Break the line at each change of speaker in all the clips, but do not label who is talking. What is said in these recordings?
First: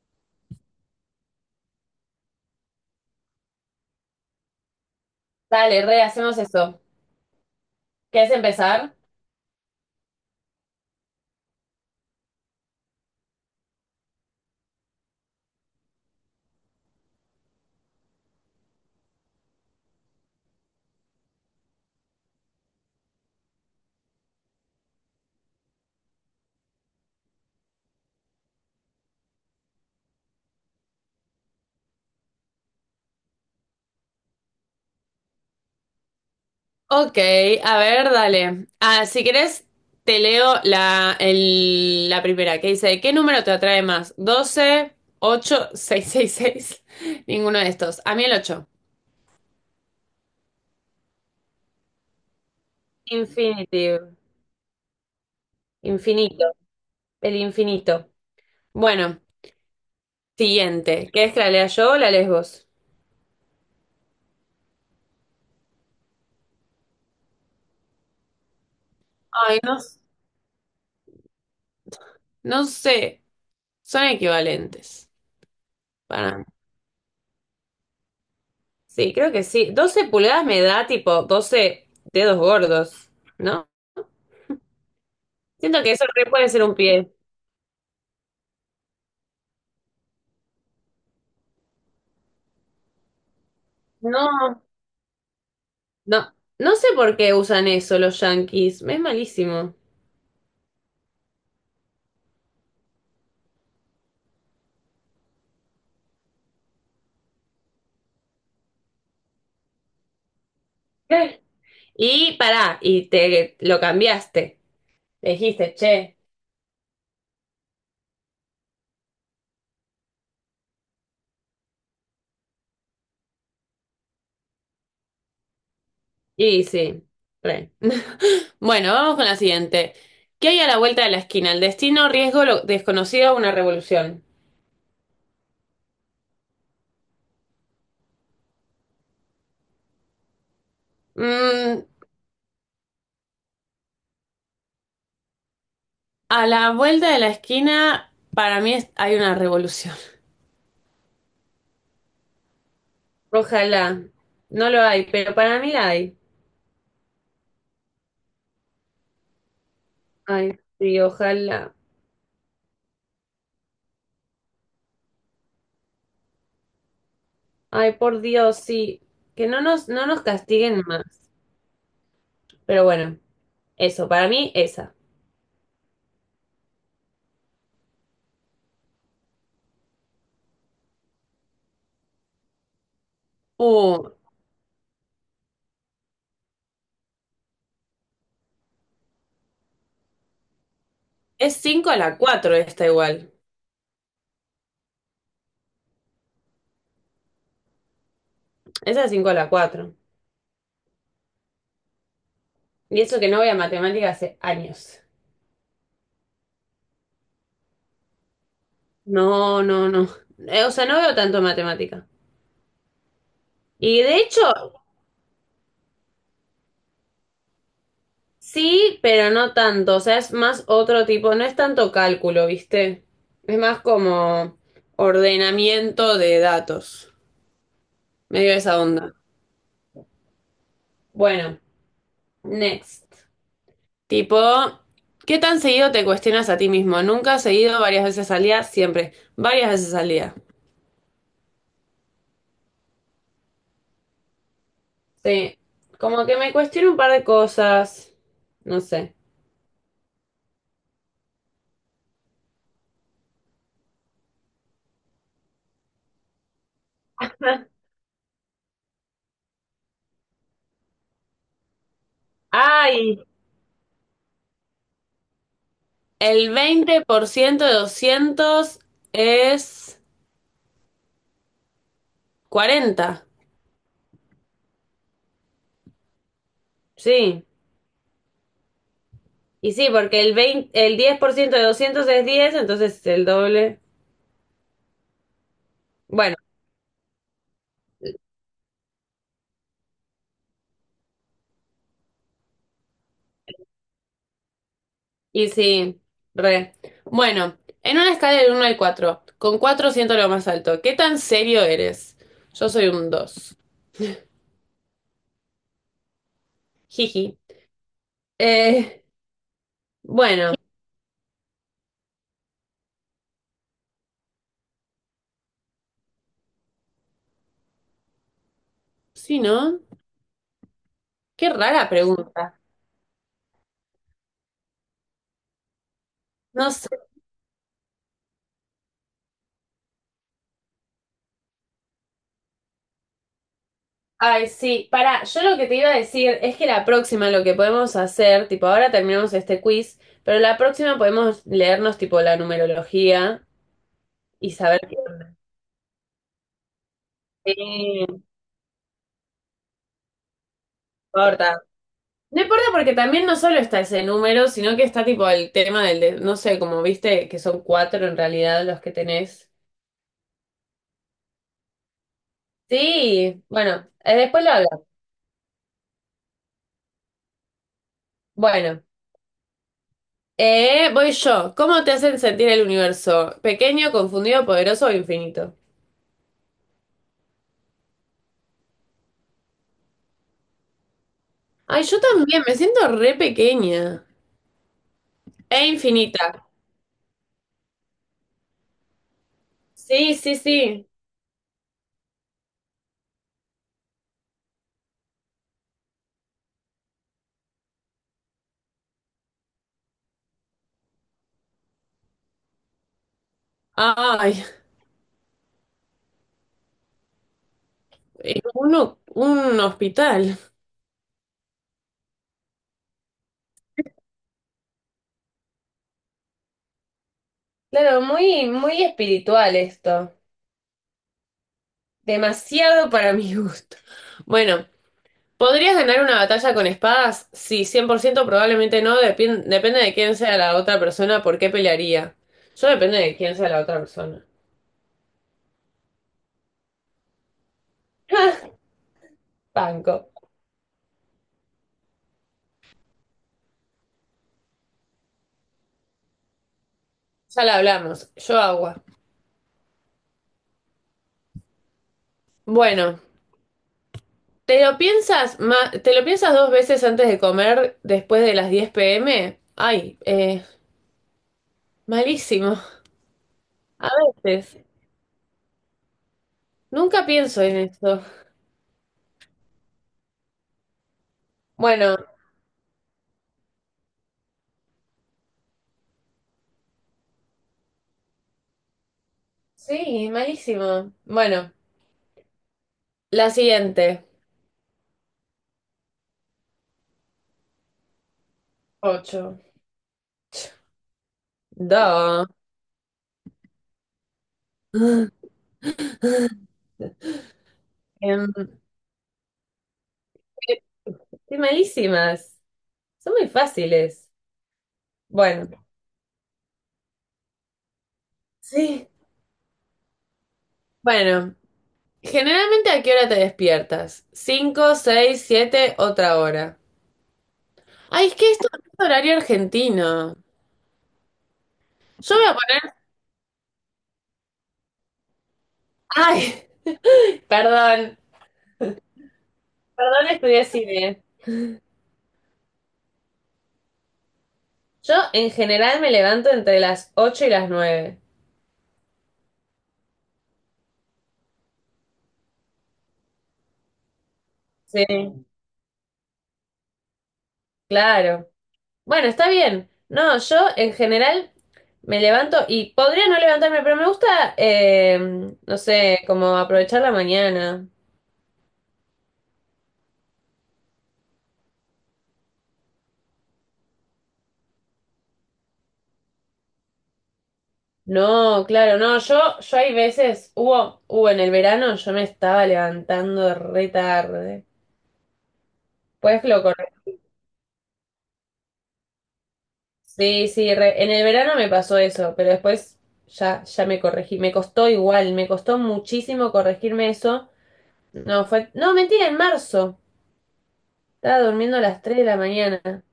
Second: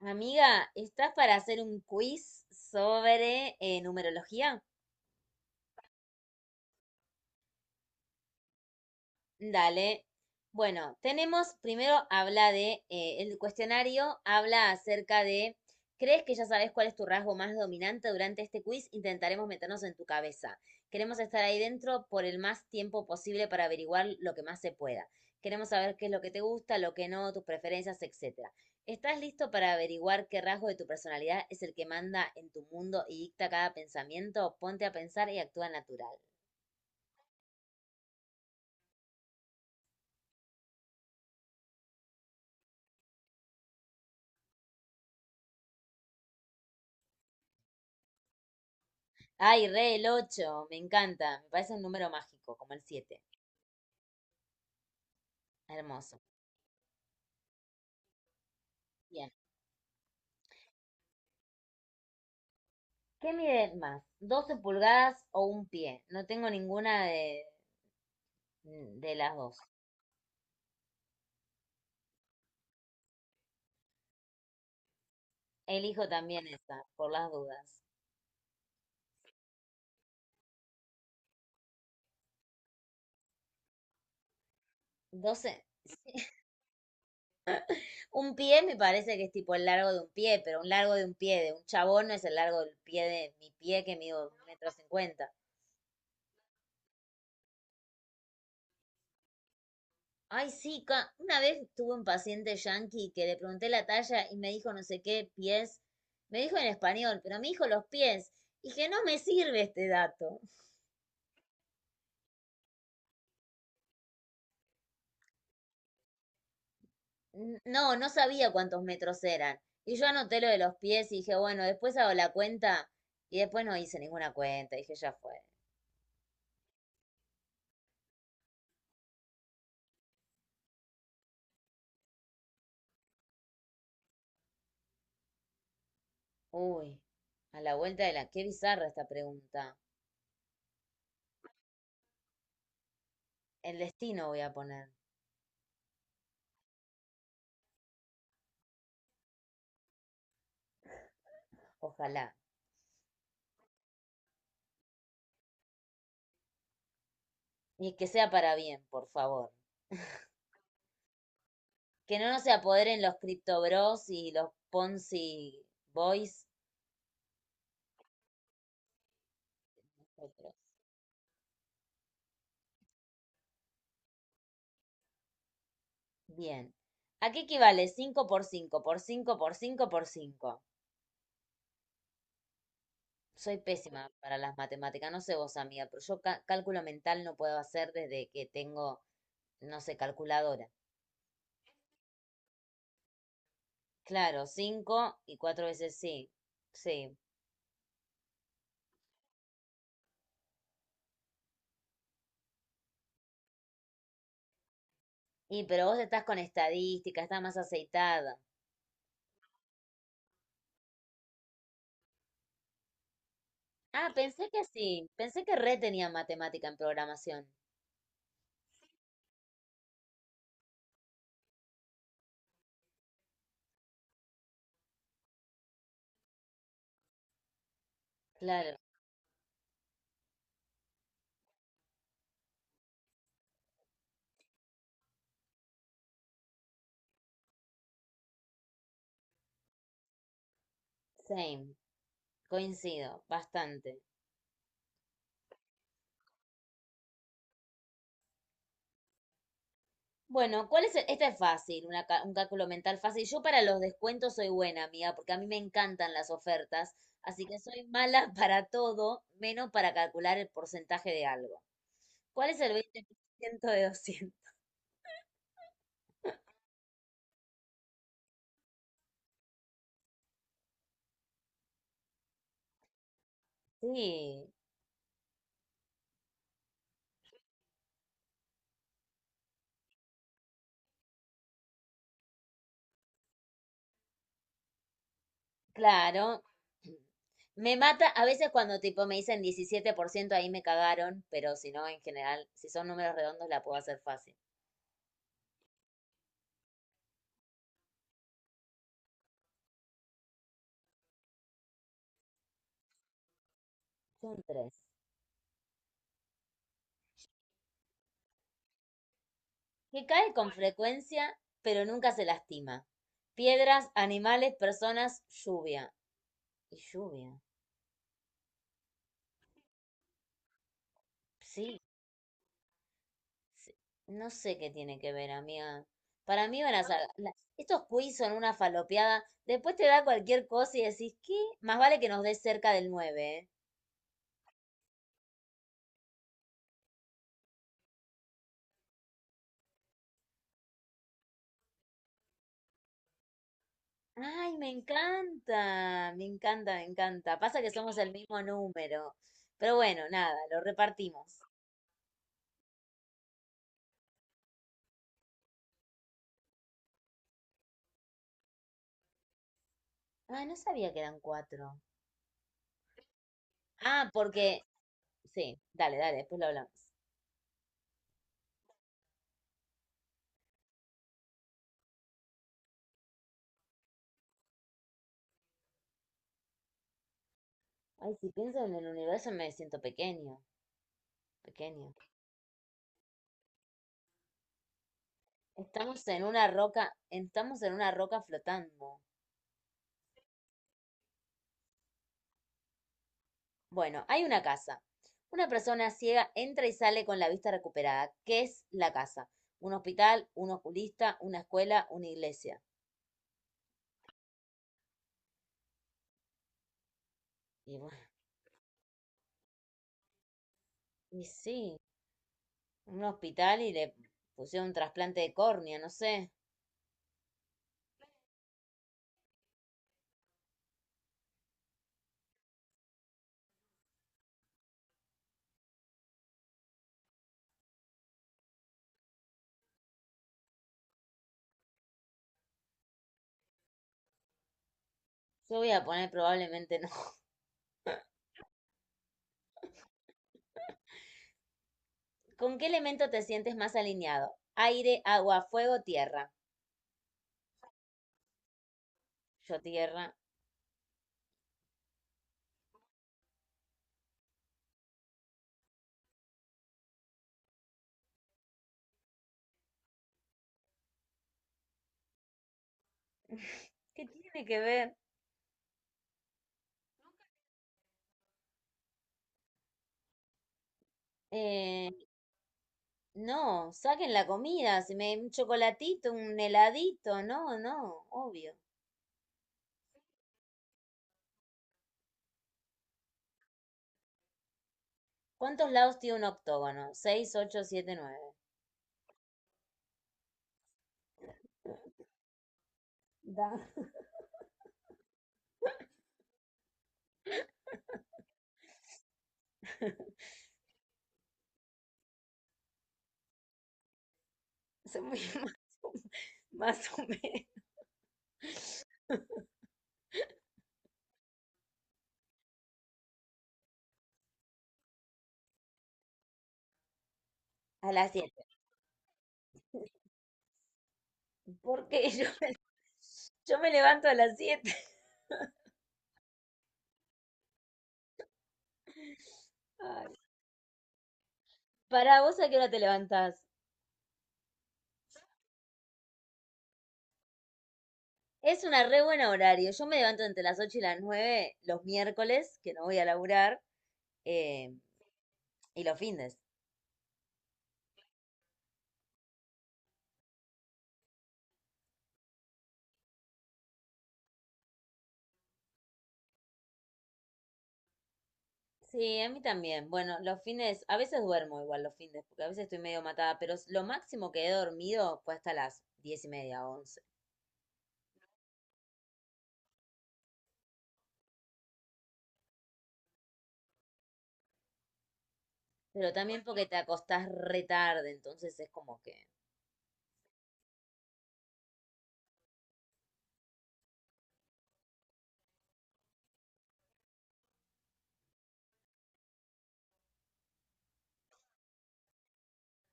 Amiga, ¿estás para hacer un quiz sobre numerología?
Dale, re, hacemos eso. ¿Quieres empezar?
Dale. Bueno, tenemos, primero el cuestionario habla acerca de, ¿crees que ya sabes cuál es tu rasgo más dominante durante este quiz? Intentaremos meternos en tu cabeza. Queremos estar ahí dentro por el más tiempo posible para averiguar lo que más se pueda. Queremos saber qué es lo que te gusta, lo que no, tus preferencias, etcétera. ¿Estás listo para averiguar qué rasgo de tu personalidad es el que manda en tu mundo y dicta cada pensamiento? Ponte a pensar y actúa natural.
Ok, a ver, dale. Ah, si querés, te leo la primera que dice, ¿qué número te atrae más? 12, 8, 6 Ninguno de estos. A mí el ocho.
Ay, re el 8, me encanta, me parece un número mágico, como el 7.
Infinitive.
Hermoso.
Infinito. El infinito. Bueno,
Bien.
siguiente. ¿Querés que la lea yo o la lees vos?
¿Qué mide más, 12 pulgadas o un pie? No tengo ninguna de las dos.
Ay, no. No sé. Son equivalentes.
Elijo
Para mí.
también esa, por las dudas.
Sí, creo que sí. 12 pulgadas me da tipo 12 dedos gordos, ¿no?
12.
Siento que eso re puede ser un pie.
Un pie me parece que es tipo el largo de un pie, pero un largo de un pie de un chabón no es el largo del pie de mi pie que mido un
No,
metro cincuenta.
no, no sé por qué usan eso los yankees. Es malísimo.
Ay, sí, una vez tuve un paciente yanqui que le pregunté la talla y me dijo no sé qué pies. Me dijo en español, pero me dijo los pies. Y que no me sirve este dato.
¿Qué? Y pará, y te lo cambiaste. Le dijiste, che.
No sabía cuántos metros eran. Y yo anoté lo de los pies y dije, bueno, después hago la cuenta. Y después no hice ninguna cuenta. Dije, ya fue.
Y sí, re. Bueno, vamos con la siguiente. ¿Qué hay a la vuelta de la esquina? El destino, riesgo, lo desconocido, una revolución.
Uy, a la vuelta de la... Qué bizarra esta pregunta.
Mm,
El destino voy a poner.
a la vuelta de la esquina, para mí hay una revolución.
Ojalá.
Ojalá. No lo hay, pero para mí la hay.
Y que sea para bien, por favor.
Ay, sí, ojalá.
Que no nos se apoderen los Crypto Bros y los Ponzi Boys.
Ay, por Dios, sí. Que no nos
Otros.
castiguen más. Pero bueno, eso, para mí esa.
Bien. ¿A qué equivale 5 por 5 por 5 por 5 por cinco? Soy
Uh,
pésima para las matemáticas, no sé vos, amiga, pero yo cálculo mental no puedo hacer desde que tengo, no sé, calculadora.
es 5 a la cuatro esta igual.
Claro, 5 y 4 veces, sí. Sí.
Esa es cinco a la cuatro. Y eso que no voy a matemática hace años.
Y pero vos estás con estadística, estás más aceitada.
No, no, no. O sea, no veo tanto matemática. Y
Ah,
de
pensé
hecho,
que sí, pensé que re tenía matemática en programación.
sí, pero no tanto, o sea, es más otro tipo, no es tanto cálculo, ¿viste? Es más como ordenamiento de datos, medio
Claro,
esa onda. Bueno, next. Tipo, ¿qué tan seguido te cuestionas a ti mismo? Nunca seguido, varias veces al día, siempre, varias veces al día.
same. Coincido, bastante.
Sí, como que me cuestiono un par de cosas, no sé.
Bueno, Esta es fácil, un cálculo mental fácil. Yo para los descuentos soy buena, amiga, porque a mí me encantan las ofertas, así que soy mala para todo, menos para calcular el porcentaje de algo. ¿Cuál es el veinte por
Ay,
ciento de doscientos
el 20% de 200 es 40.
Sí,
Sí. Y sí, porque el 10% de 200 es 10, entonces el doble. Bueno,
claro. Me mata a veces cuando tipo me dicen 17%, ahí me cagaron, pero si no, en general, si son números redondos, la puedo hacer fácil.
y sí, re. Bueno, en una escala del uno al cuatro, con 4 siento lo más alto. ¿Qué tan serio eres? Yo soy un dos.
Son tres.
Jiji. Eh,
Que cae con
bueno,
frecuencia, pero nunca se lastima. Piedras, animales, personas, lluvia. Y lluvia.
sí, ¿no? Qué
Sí.
rara pregunta.
Sí. No sé qué tiene que ver, amiga. Para mí
No
van a ser
sé.
Estos quiz son una falopeada. Después te da cualquier cosa y decís, ¿qué? Más vale que nos des cerca del nueve, ¿eh?
Ay, sí. Pará, yo lo que te iba a decir es que la próxima lo que podemos hacer, tipo, ahora terminamos este quiz, pero la próxima podemos leernos, tipo, la numerología y
Ay, me
saber
encanta, me encanta, me encanta. Pasa que somos el
qué
mismo número. Pero bueno, nada, lo repartimos.
importa. No importa, porque también no solo está ese número, sino que está tipo el tema no sé, como viste que son cuatro en realidad los que tenés.
Ah, no sabía que eran cuatro.
Sí, bueno,
Ah,
después lo
porque
hablamos.
Sí, dale, dale, después lo hablamos.
Bueno, voy yo. ¿Cómo te hacen sentir el universo? ¿Pequeño, confundido, poderoso o infinito?
Ay, si pienso en el universo me siento pequeño,
Ay,
pequeño.
yo también, me siento re pequeña. E
Estamos en
infinita.
una roca, estamos en una roca flotando.
Sí, sí, sí.
Bueno, hay una casa. Una persona ciega entra y sale con la vista recuperada. ¿Qué es la casa? Un hospital, un oculista, una escuela, una iglesia.
Ay,
Y bueno,
un hospital.
y sí, un hospital y le pusieron un trasplante de córnea, no sé.
Claro, muy, muy espiritual esto. Demasiado para mi gusto. Bueno, ¿podrías ganar una batalla con espadas? Sí, 100% probablemente no, depende de quién sea la otra persona, por qué pelearía. Yo depende de quién sea la otra persona.
Yo voy a poner probablemente no.
Banco.
¿Con qué elemento te sientes más alineado? Aire, agua, fuego, tierra.
Ya la hablamos, yo agua.
Yo tierra.
Bueno, ¿te lo piensas te lo piensas 2 veces antes de comer después de las 10 p.m.? Ay, malísimo. A
¿Qué tiene que
veces.
ver?
Nunca pienso en esto.
Eh,
Bueno,
no, saquen la comida, si me un chocolatito, un heladito, no, no, obvio.
sí, malísimo. Bueno, la siguiente.
¿Cuántos lados tiene un octógono? ¿Seis, ocho, siete, nueve?
Ocho. Dos.
Da.
Em, Estoy malísimas. Son muy fáciles.
se me-
Bueno,
Más o menos.
sí. Bueno, generalmente ¿a qué hora te despiertas? ¿Cinco, seis, siete, otra hora?
A
Ay,
las
es que
siete.
esto no es horario argentino.
Porque
Yo voy a poner...
yo me levanto a las 7.
Ay, perdón. Perdón,
Ay,
estudié cine.
¿para vos a qué hora te levantás?
Yo en general me levanto entre las 8 y las 9.
Es una re buena horario. Yo me levanto entre las 8 y las 9 los miércoles, que no voy a laburar, eh,
Sí,
y los fines.
claro. Bueno, está bien. No, yo en general me levanto y podría no levantarme, pero me gusta, no sé, como aprovechar la mañana.
Sí, a mí también. Bueno, los fines, a veces duermo igual los fines, porque a veces estoy medio matada, pero lo máximo que he dormido fue hasta las 10 y media, 11.
No, claro, no, yo hay veces, hubo en el verano, yo me estaba levantando re tarde.
Pero
Pues
también
lo
porque te
corregí.
acostás re tarde, entonces es como que,
Sí, sí, en el verano me pasó eso, pero después ya me corregí. Me costó igual, me costó muchísimo corregirme eso. No, fue, no, mentira, en marzo. Estaba durmiendo a las 3 de la mañana.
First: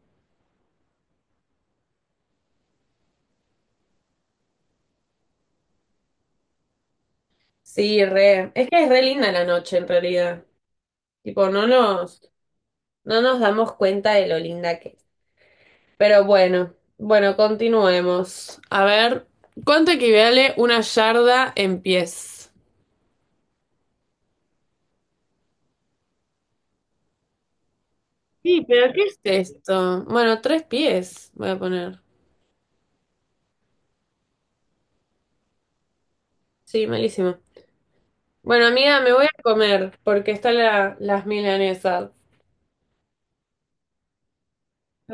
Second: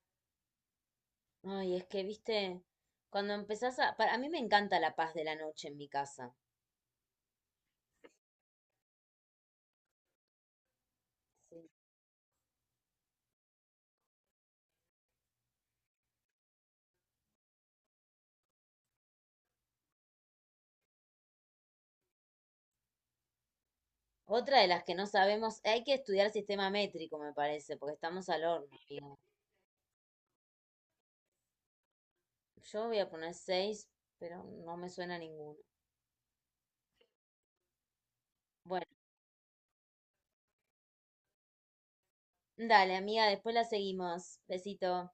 ay, es que, viste, cuando a mí me encanta la paz de la noche en mi casa.
Sí, re. Es que es re linda la noche en realidad. Tipo,
Sí.
no nos damos cuenta de lo linda que es. Pero bueno, bueno, continuemos. A ver, ¿cuánto equivale una yarda en pies?
Otra de las que no sabemos, hay que estudiar sistema métrico, me parece, porque estamos al
Sí,
horno,
pero ¿qué
amiga.
es esto? Bueno, 3 pies voy a poner.
Yo voy a poner seis, pero no me suena ninguno.
Sí, malísimo. Bueno,
Bueno,
amiga, me voy a comer porque están las milanesas.
dale, amiga, después la seguimos. Besito.